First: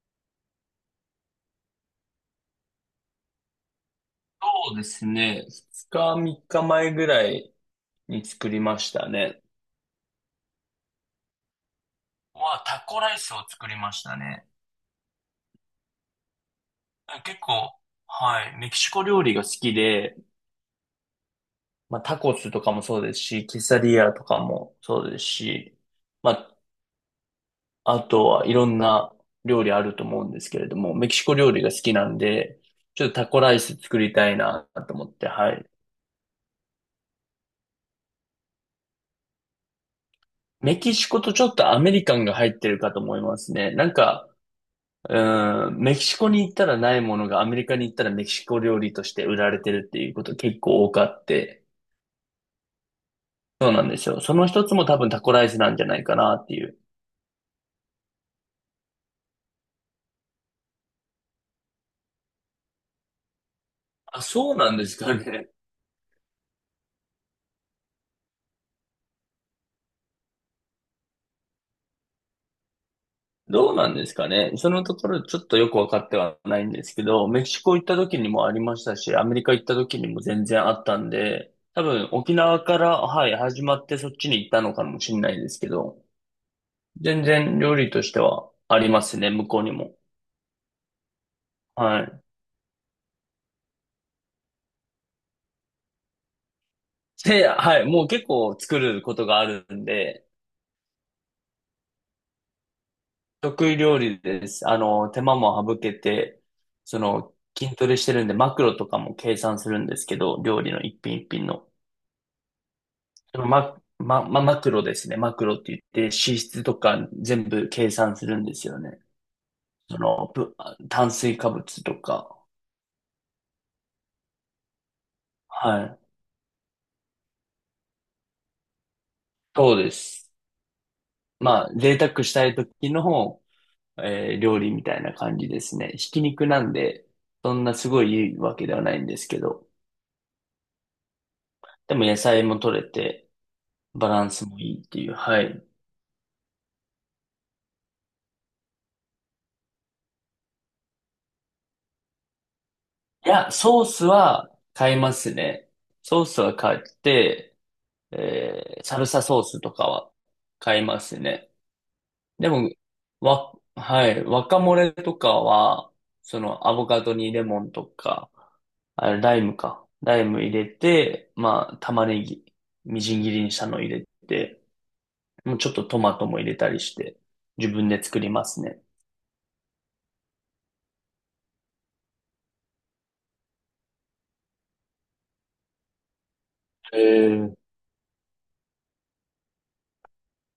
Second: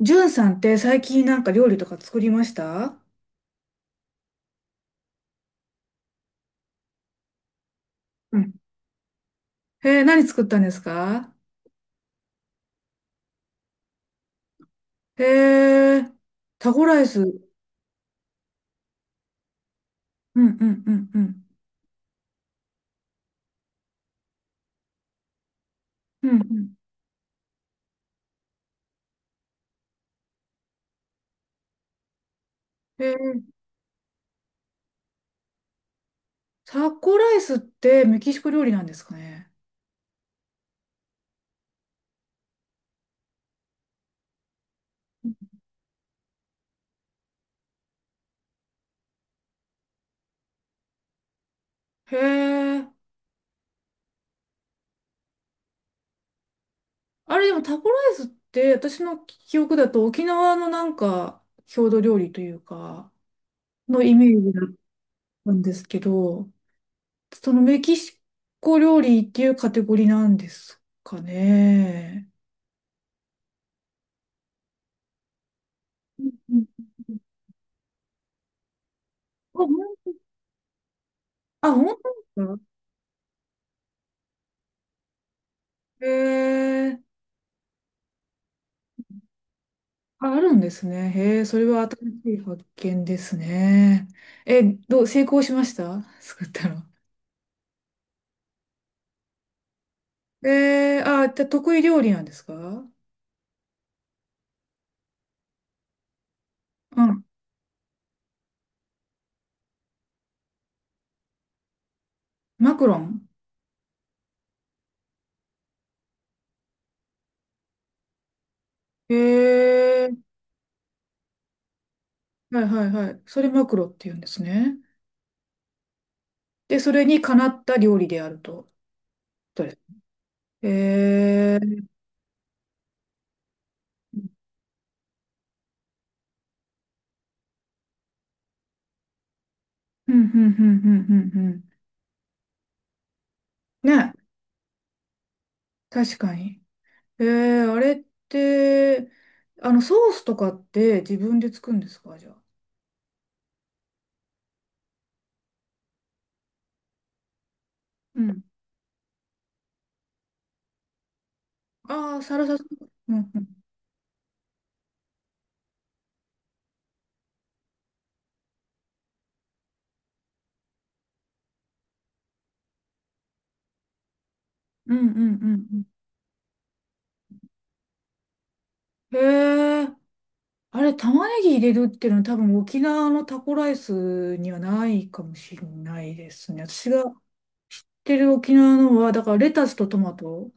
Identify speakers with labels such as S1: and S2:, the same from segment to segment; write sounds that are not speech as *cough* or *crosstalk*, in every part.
S1: ジュンさんって最近なんか料理とか作りました？
S2: そうですね。2日、3日前ぐらいに
S1: う
S2: 作
S1: ん。
S2: りましたね。
S1: へえ、何作ったんですか？
S2: は、タコライスを作りましたね。
S1: へえ、タコライス。う
S2: 結
S1: ん。
S2: 構、はい、メキシコ料理が好きで、
S1: うんうんうん。
S2: まあ、タコスとかもそうですし、ケサディアとかもそうですし、
S1: うん
S2: ま
S1: う
S2: あ、
S1: ん。
S2: あとはいろんな料理あると思うんですけれども、メキシコ料理が好きなんで、ち
S1: へ
S2: ょっと
S1: え、
S2: タコライス作りたいなと思って、はい。
S1: タコライスってメキシコ料理なんですかね？
S2: メキシコとちょっとアメリカンが入ってるかと思いますね。なんか、うん、メキシコに行ったらないものがアメリカに行ったらメキシコ料理として売られてるっていうこと結構多くあって、
S1: へえ、
S2: そうなんですよ。その一つも多分タコライスなんじゃないかなっていう。
S1: あれでもタコライスって私の記憶だと沖縄のなんか郷土料理というかのイ
S2: あ、
S1: メージ
S2: そう
S1: だ
S2: な
S1: っ
S2: んですかね。
S1: たんですけど、そのメキシコ料理っていうカテゴリーなんですかね？
S2: どうなんですかね。そのところちょっとよくわかって
S1: うん
S2: は
S1: う
S2: ないんで
S1: ん。
S2: すけど、メキシコ行った時にもありましたし、アメリカ
S1: あ、
S2: 行った時にも全然あったんで、多
S1: 本当で
S2: 分沖
S1: すか？
S2: 縄から、はい、始まってそっちに行ったのかもしれないですけど、
S1: へえ、
S2: 全然料理としてはありますね、向こうにも。
S1: あ、あるんですね。へえ、それは
S2: は
S1: 新
S2: い。
S1: しい発見ですね。え、どう、成功しました、作ったの？
S2: で、はい、もう結構作ることがあるんで、
S1: あ、じゃあ得意料理なんですか？
S2: 得意料理です。あの、手間も省けて、そ
S1: うん。
S2: の、筋トレしてるんで、マクロとかも計算するんですけど、料理の一品一品の。
S1: マクロン？
S2: そのマ、ま、ま、マクロですね。マクロって言って、脂質とか全部計算するんですよね。
S1: へ
S2: そ
S1: え。
S2: の、ぶ炭水化物とか。
S1: はいはいはい。それマクロって言うんですね。
S2: はい。
S1: で、それにかなった料理であると。どうで
S2: そ
S1: す？
S2: うです。
S1: へえ。
S2: まあ、贅沢したい時の料理みたいな感じですね。ひき肉なんで、そんなすごいいいわけではないんですけど、
S1: うんうんうんうんうんうん。
S2: でも野菜も取れて、バ
S1: ね、
S2: ランスもいいっていう、はい。
S1: 確かに。あれって、ソースとかって自分で作るんですか、じゃあ。
S2: いや、ソースは買いますね。ソースは買って、
S1: うん。
S2: サルサソースとかは買いますね。
S1: ああ、サラ
S2: で
S1: サ、
S2: も、
S1: うんうん。
S2: はい、ワカモレとかは、そのアボカドにレモンとか、あれ、ライムか。ライム入れて、まあ、玉ねぎ、みじん切りにしたの入れて、
S1: うんうん
S2: もうちょっ
S1: うん
S2: とトマトも入れたりして、自分で作りますね。
S1: うん。へえ、あれ、玉ねぎ入れるっていうのは多分沖縄のタコライスにはないかもしれないですね。私
S2: え
S1: が知っ
S2: ー、
S1: てる沖縄のは、だからレタスとトマト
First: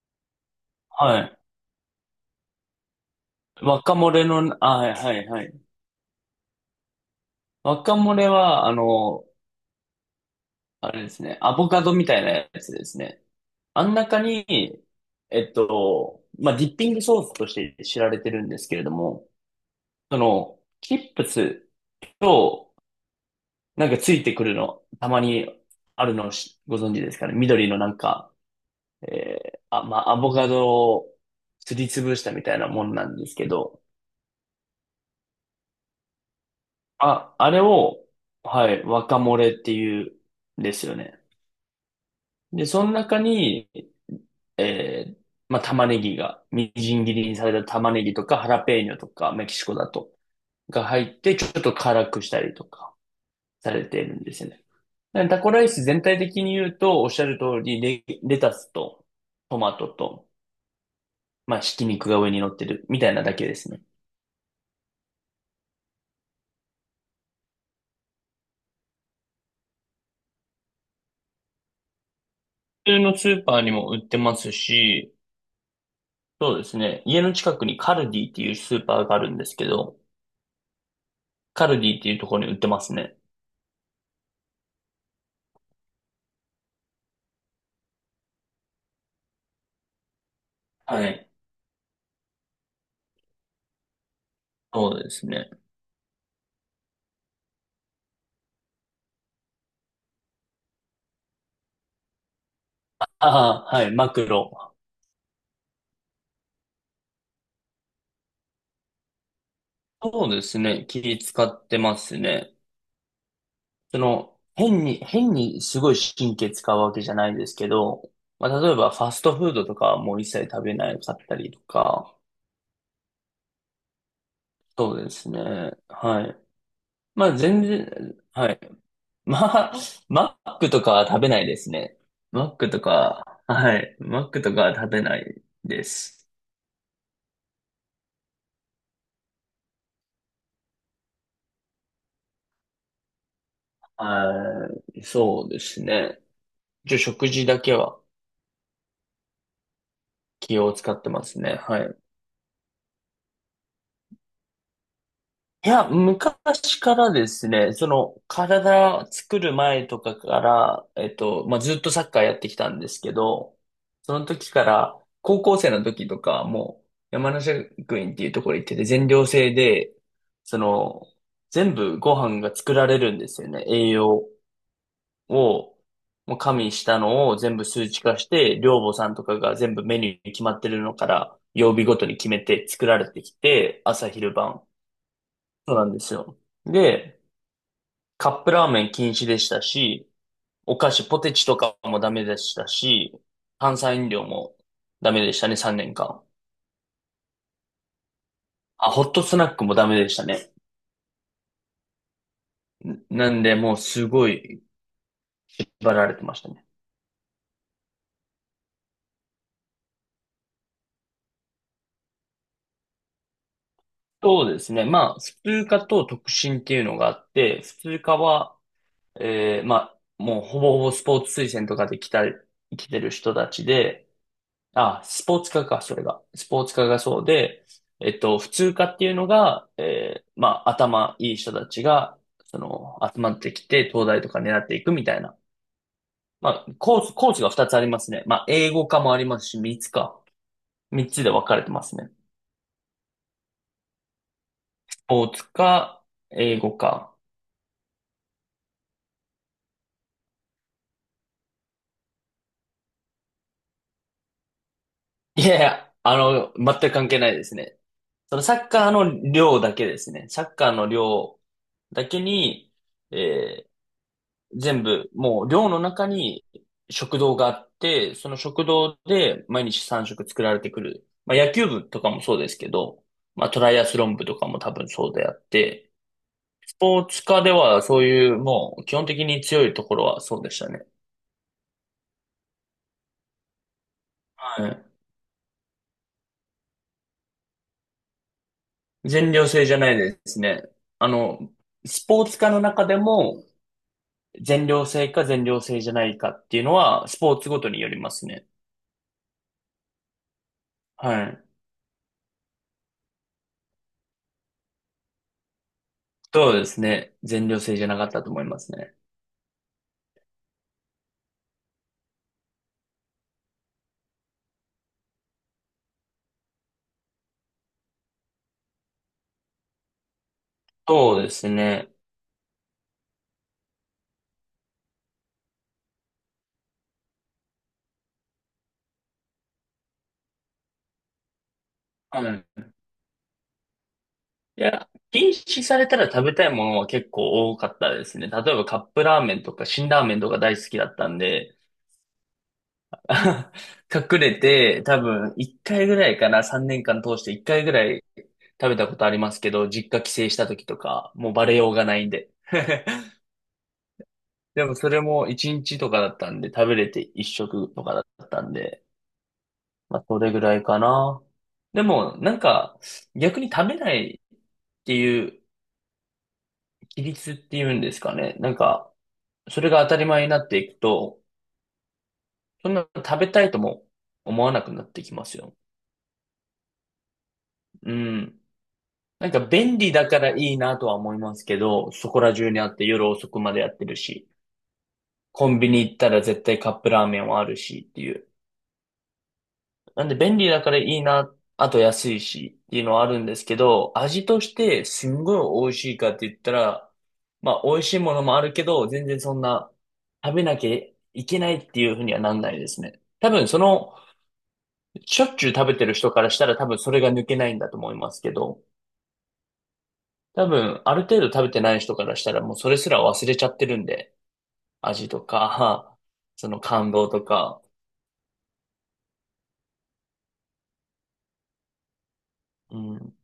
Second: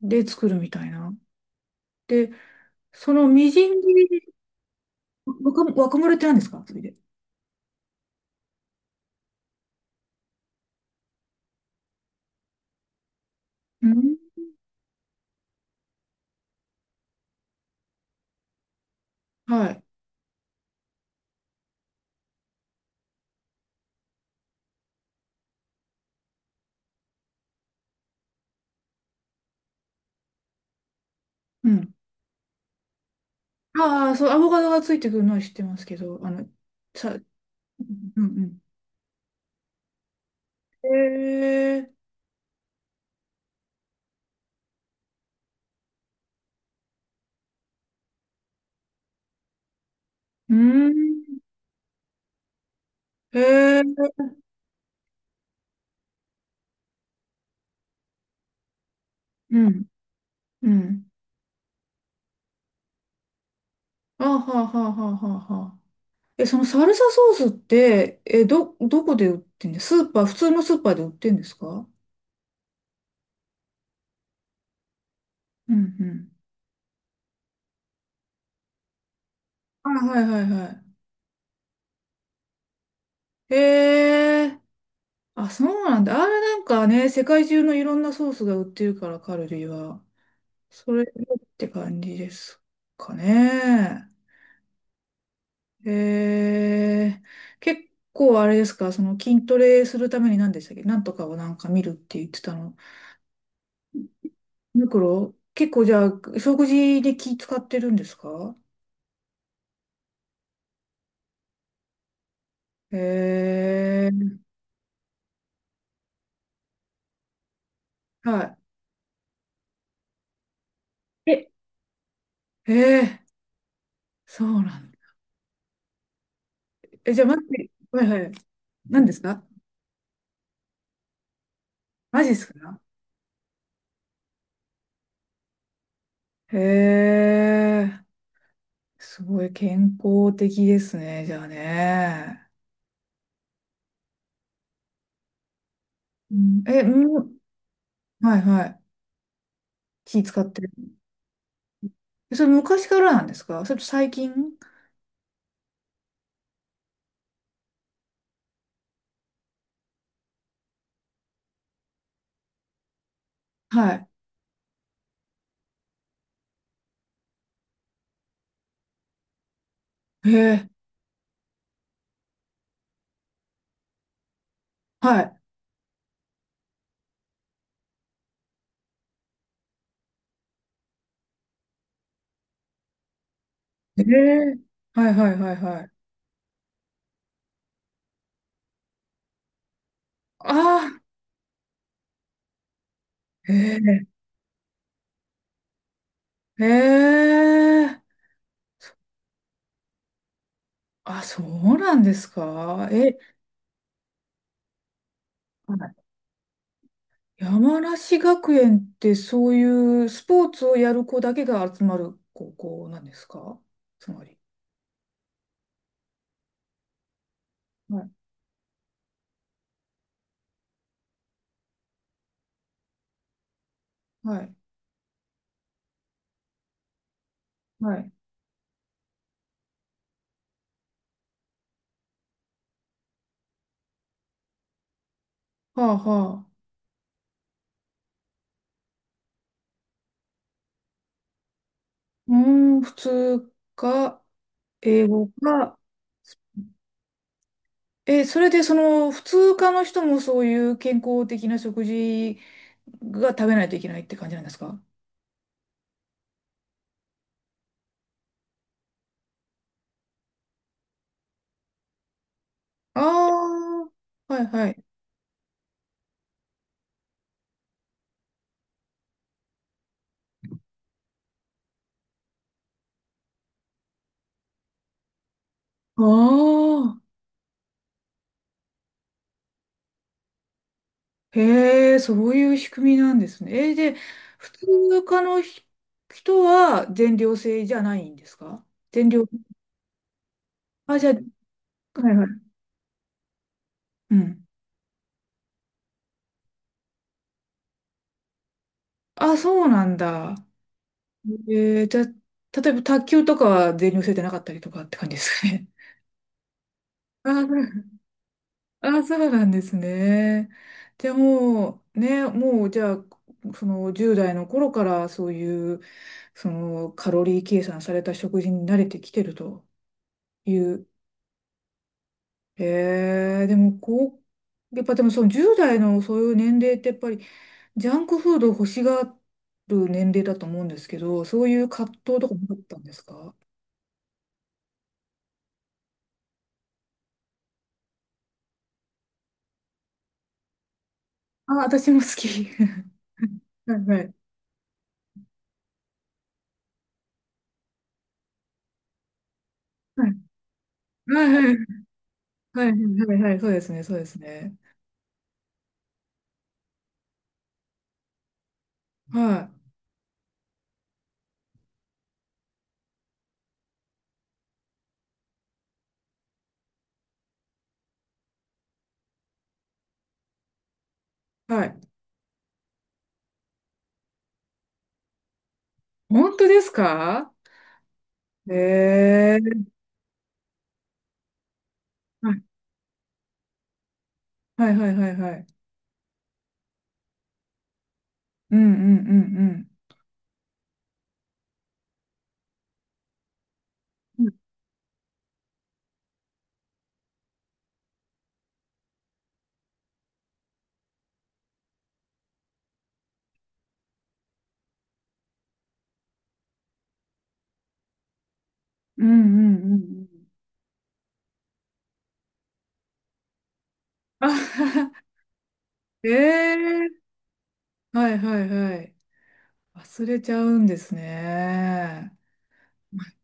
S1: で作るみたいな。
S2: はい。
S1: で、そのみじん
S2: 若
S1: 切
S2: 漏れ
S1: り。
S2: の、あ、はい、はい、はい。
S1: 若むらって何ですかそれで？
S2: 若漏れは、あの、あれですね、アボカドみたいなやつですね。
S1: う
S2: あん
S1: ん。
S2: 中に、まあ、ディッピングソースとして知られてるんですけれども、
S1: はい。
S2: その、チップスと、なんかついてくるの、たまにあるのしご存知ですかね。緑のなんか、えまあ、アボカドを
S1: う
S2: すり
S1: ん。
S2: つぶしたみたいなもんなんですけど、
S1: ああ、そう、アボカドがついてくるのは知ってますけど、う
S2: あれを、
S1: んうん。
S2: はい、若漏れっていうんで
S1: へ
S2: すよね。
S1: え、
S2: で、その中に、えー、まあ、玉ねぎが、みじん切りにされた玉ねぎとか、ハラペーニョとか、メキシコだと、
S1: う
S2: が入って、
S1: ん、
S2: ちょっと辛くしたりとか、
S1: へ
S2: さ
S1: え、
S2: れているんですよね。でタコライス全体的に言うと、おっしゃる通り、レタスと、ト
S1: う
S2: マ
S1: ん、
S2: トと、
S1: うん。
S2: まあ、ひき肉が上に乗ってる、みたいなだけですね。
S1: あはあはあはあはあはあ。え、そのサルサソースって、どこで売ってんです？スーパー、普通のスーパーで売ってんですか？
S2: 普通のスーパーにも売ってますし、
S1: うんうん。
S2: そうですね。家の近くにカルディっていうスーパーがあるんですけ
S1: あ、
S2: ど、
S1: はいはいは
S2: カルディっていうところに売ってますね。
S1: い。へえ。あ、そうなんだ。あれなんかね、世界中のいろんなソースが売ってるから、カルディは。そ
S2: は
S1: れっ
S2: はい。い。
S1: て感じですかね？
S2: そうですね。
S1: 結構あれですか、その筋トレするために何でしたっけ、なんとかをなんか見るって言ってたの。
S2: ああ、はい、マクロ。
S1: ミクロ？結構じゃあ、食事で気使ってるんですか？
S2: そうですね。気使ってますね。そ
S1: え
S2: の、
S1: ー、
S2: 変にすごい神経使うわけじゃないですけど、ま
S1: は
S2: あ、例えばファストフードとかはもう一切食べなかっ
S1: い。
S2: た
S1: え、
S2: りとか、
S1: えー、そうなん
S2: そ
S1: だ。
S2: うですね。はい。
S1: え、じゃあ、
S2: ま
S1: マ
S2: あ、全
S1: ジ、はい
S2: 然、
S1: はい。
S2: はい。
S1: 何です
S2: *laughs*
S1: か？
S2: まあ、マックとかは食べないですね。
S1: マジで
S2: マ
S1: す
S2: ック
S1: か？
S2: とか、はい。マックとかは食べないです。
S1: へえ。すごい健康的ですね、じゃあね。
S2: はい。そうですね。
S1: うんえ、
S2: 一応
S1: う
S2: 食
S1: ん、
S2: 事だけは
S1: はいはい。気使っ
S2: 気
S1: てる。
S2: を使ってますね。はい。
S1: それ昔からなんですか？それと最近？
S2: いや、昔からですね、その、体作る前とかから、まあ、ずっとサッカーやってきたんですけど、
S1: は
S2: その時から、高校生の時とか、もう、山梨学院っていうところ行ってて、全寮制で、
S1: い。へ
S2: そ
S1: え、
S2: の、全部ご飯が作られるんですよね、栄養。
S1: は
S2: を、もう加味したのを全部数値化して、寮母さんとかが全部メニューに決まってるのから、曜日ごとに決めて作られてきて、
S1: い。へ
S2: 朝昼
S1: え、
S2: 晩。
S1: はいはいはい
S2: そう
S1: は
S2: な
S1: い。
S2: んですよ。で、カップラーメン禁止でしたし、お菓
S1: あ
S2: 子、ポテチとかもダメでしたし、
S1: あ、へ
S2: 炭酸
S1: え、
S2: 飲料もダメでしたね、3年間。
S1: へえ。
S2: あ、ホットスナックもダメでしたね。
S1: あ、そうなんですか。
S2: ん
S1: え、
S2: なんで、もうすごい、
S1: は
S2: 縛
S1: い。
S2: られてましたね。
S1: 山梨学園ってそういうスポーツをやる子だけが集まる高校なんですか、つまり？
S2: そうですね。まあ、普通科と特進っていうのがあって、普
S1: は
S2: 通
S1: い、
S2: 科は、まあ、もうほぼほぼスポーツ推薦とかで来た、来てる人たちで、
S1: はい、
S2: あ、スポーツ科か、それが。スポーツ科がそうで、
S1: はい。
S2: 普通科っていうのが、まあ、頭いい人たちが、その、集まってきて、東大とか狙っていくみたいな。
S1: はあは
S2: ま
S1: あ。
S2: あ、コースが2つありますね。まあ、英語科もありますし、3つか。3つで分かれてますね。
S1: うーん、普通か、
S2: ス
S1: 英
S2: ポ
S1: 語
S2: ーツ
S1: か。
S2: 科、英語科。
S1: え、それでその普通科の人もそういう健康的な食事が食べないといけないって感じなんですか？
S2: いやいや、あの、全く関係ないですね。そのサッカーの量だけですね。サッカーの量だけに、
S1: あ
S2: えー
S1: あー、はいは
S2: 全
S1: い。
S2: 部、もう寮の中に食堂があって、その食堂で毎日3食作られてくる。まあ野球部とかもそうですけど、まあトライアスロン部とかも多分そうであって、
S1: あ
S2: スポ
S1: あ、
S2: ーツ科ではそういうもう基本的に強いところはそうでしたね。
S1: へえ、そういう仕組みなんですね。で、普
S2: はい。
S1: 通科の人は全寮制じゃないんですか？全寮。
S2: 全寮制じゃないですね。
S1: あ、じ
S2: あ
S1: ゃ
S2: の、
S1: あ。
S2: ス
S1: はい
S2: ポ
S1: は
S2: ーツ科
S1: い。
S2: の中でも
S1: うん。
S2: 全寮制か全寮制じゃないかっていうのは、スポーツごとによりますね。
S1: あ、そうなんだ。
S2: はい。
S1: じゃあ、例えば卓球とかは全寮制でなかったりとかって感じですかね？
S2: そうですね。
S1: *laughs* あ
S2: 全
S1: ー、
S2: 寮
S1: は
S2: 制
S1: い。
S2: じゃなかったと思いますね。
S1: あ、そうなんですね。でもう、ね、もうじゃあ、その10代の頃からそういう、そのカロリー計算された食事に慣れてきてるという。
S2: そうですね。
S1: でもこう、やっぱでもその10代のそういう年齢ってやっぱりジャンクフードを欲しがる年齢だと思うんですけど、そういう葛藤
S2: は
S1: とかもあっ
S2: い。
S1: たんですか？
S2: いや、禁止されたら食べたいものは結構多かったですね。例えばカップラーメンとか辛ラーメンとか大好きだったん
S1: あ、
S2: で、
S1: 私も好き。*laughs*
S2: *laughs*
S1: はいはい。
S2: 隠れて多分1回ぐらいかな、3年間通して1回ぐらい食べたことありますけど、実家
S1: はい
S2: 帰省した時とか、
S1: は
S2: もうバレ
S1: い
S2: ようがないんで。
S1: はいはい
S2: *laughs*
S1: はいはいはいそうですねそうですね。
S2: でもそれも1日とかだったんで、食べれて1食とかだったんで、
S1: は
S2: まあそれぐらいかな。でもなんか逆に食べないっていう規律っていうんですかね。なんかそれが当たり前になっていくと、
S1: い。はい。
S2: そんな食べたいとも思わなくなってきますよ。
S1: 本当ですか？
S2: うん。
S1: へ
S2: なん
S1: え
S2: か
S1: ー。
S2: 便利だからいいなとは思いますけど、そこ
S1: は
S2: ら
S1: い
S2: 中にあって夜遅くまでやってるし、
S1: はいはいはいはい。
S2: コンビニ行ったら絶対カップラーメンはあるしっていう。
S1: うんうんうんうん。
S2: なんで便利だからいいな、あと安いしっていうのはあるんですけど、
S1: う
S2: 味
S1: ん。
S2: としてすんごい美味しいかって言ったら、まあ美味しいものもあるけど、全然そんな食べなきゃいけないっていうふうにはなんないですね。多分その、しょっちゅう食べてる人からしたら多分それが抜けないんだと思いますけど、
S1: うんうんうんうん。
S2: 多分ある程度食べてない人からしたらもうそれすら忘れちゃってるんで、
S1: *laughs* あは
S2: 味
S1: は
S2: とか、その感
S1: ええ
S2: 動とか、
S1: ーはいはいはい。忘れちゃうんですね。
S2: うん。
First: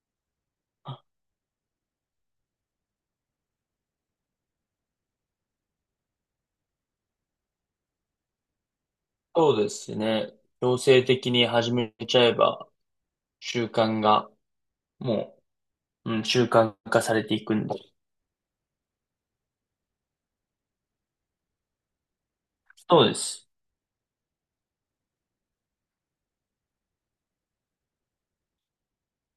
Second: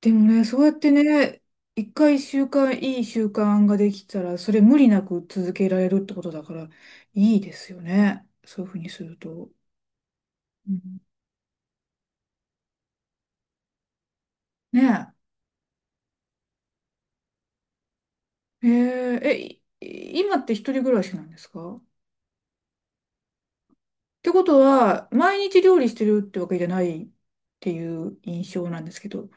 S1: でもね、そうやってね、一回習慣、いい習慣ができたら、それ無理なく続けられるってことだから、いいですよね。そういうふうにすると。
S2: そうですね。
S1: う
S2: 強
S1: ん、
S2: 制的に始めちゃえば、習慣が、
S1: ね
S2: もう、うん、習慣化されていくんで。
S1: え。今って一人暮らしなんですか？
S2: そうです。
S1: ってことは、毎日料理してるってわけじゃないっていう印象なんですけど、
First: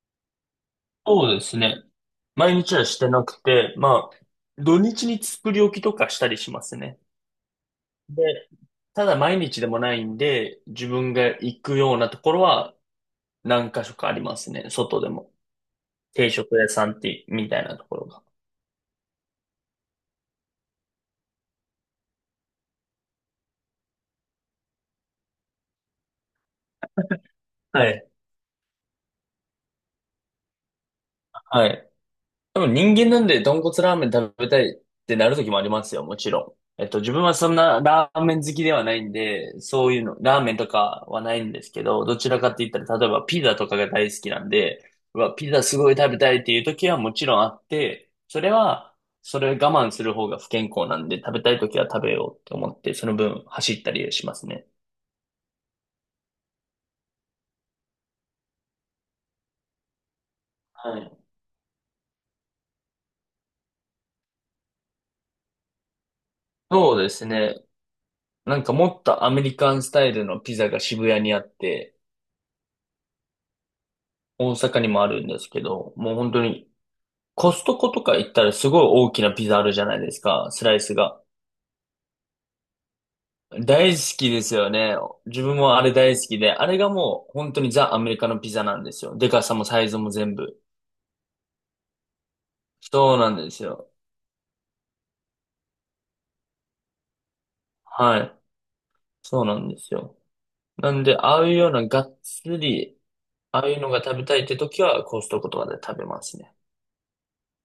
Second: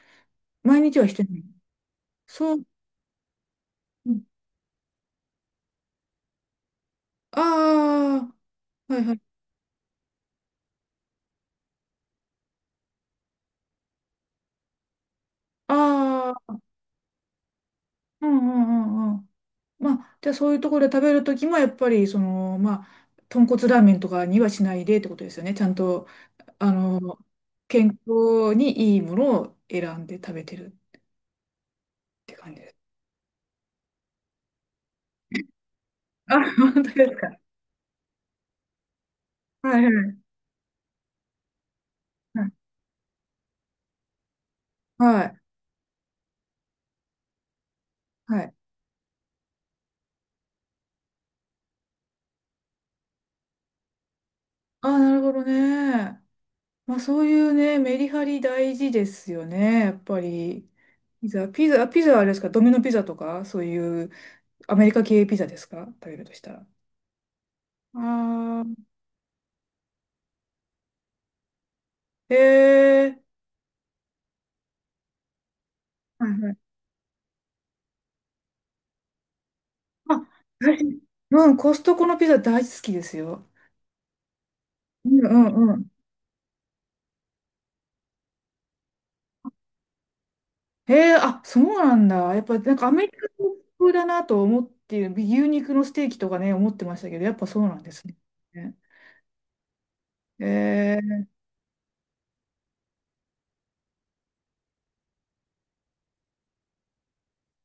S1: 毎日はして
S2: そう
S1: な
S2: で
S1: い？
S2: すね。
S1: そ
S2: 毎
S1: う。
S2: 日はしてなくて、まあ、土日に作り置きとかしたりしますね。
S1: あ
S2: で、
S1: あー、はい
S2: た
S1: は
S2: だ
S1: い。
S2: 毎日でもないんで、自分が行くようなところは何箇所かありますね。外でも。定
S1: あ
S2: 食
S1: あ、
S2: 屋さんって、みたいなところが。
S1: うんうんうんうん。まあ、じゃあそういうところで食べるときも、やっぱり、その、まあ、豚骨ラーメンとかにはしないでってことですよね。ちゃんと、あの、健
S2: はい。
S1: 康にいいものを選んで食べてるっ
S2: はい。
S1: て感じ
S2: 多
S1: で
S2: 分
S1: す。
S2: 人間なんで豚骨ラーメン食べたいってなる時もありますよ、もち
S1: あ、
S2: ろ
S1: 本当
S2: ん。えっと、
S1: で
S2: 自
S1: す
S2: 分は
S1: か？
S2: そんなラーメン好きではないんで、
S1: はい
S2: そ
S1: は
S2: ういうの、
S1: い。
S2: ラーメンとかはないんですけど、どちら
S1: は
S2: か
S1: い。
S2: って言ったら、例えばピザとかが大好きなんで、う
S1: は
S2: わ、
S1: い。
S2: ピザすごい食べたいっていう時はもちろんあって、
S1: は
S2: それ
S1: い。
S2: は、それ我慢する方が不健康なんで、食べたい時は食べようって思って、その分走ったりしますね。
S1: ああ、なるほどね。まあそういうね、メリハリ大事ですよね、やっぱり。
S2: はい。
S1: ピザはあれですか、ドミノピザとか、そういうアメリカ系ピザですか、食べるとしたら。
S2: そうですね。な
S1: あ
S2: んか
S1: あ、
S2: もっとアメリカンスタイルのピザが渋谷にあって、
S1: へえ。
S2: 大阪にもあるんですけど、もう
S1: は
S2: 本
S1: い
S2: 当
S1: はい。
S2: に、コストコとか行ったらすごい大きなピザあるじゃないです
S1: あ、
S2: か、スライス
S1: 私 *laughs*
S2: が。
S1: うん、コストコのピザ大好きですよ。
S2: 大好きですよね。
S1: うんう
S2: 自分
S1: んう
S2: もあ
S1: ん。
S2: れ大好きで、あれがもう本当にザ・アメリカのピザなんですよ。でかさもサイズも全部。
S1: へえ、あ、そうなんだ。やっぱなんかアメリ
S2: そう
S1: カ
S2: なんですよ。
S1: 風だなと思っている、牛肉のステーキとかね、思ってましたけど、やっぱそうなんですね。
S2: はい。そうなんですよ。
S1: へ
S2: なんで、
S1: え。
S2: ああいうようながっつり、ああいうのが食べたいって時は、コストコとかで食べますね。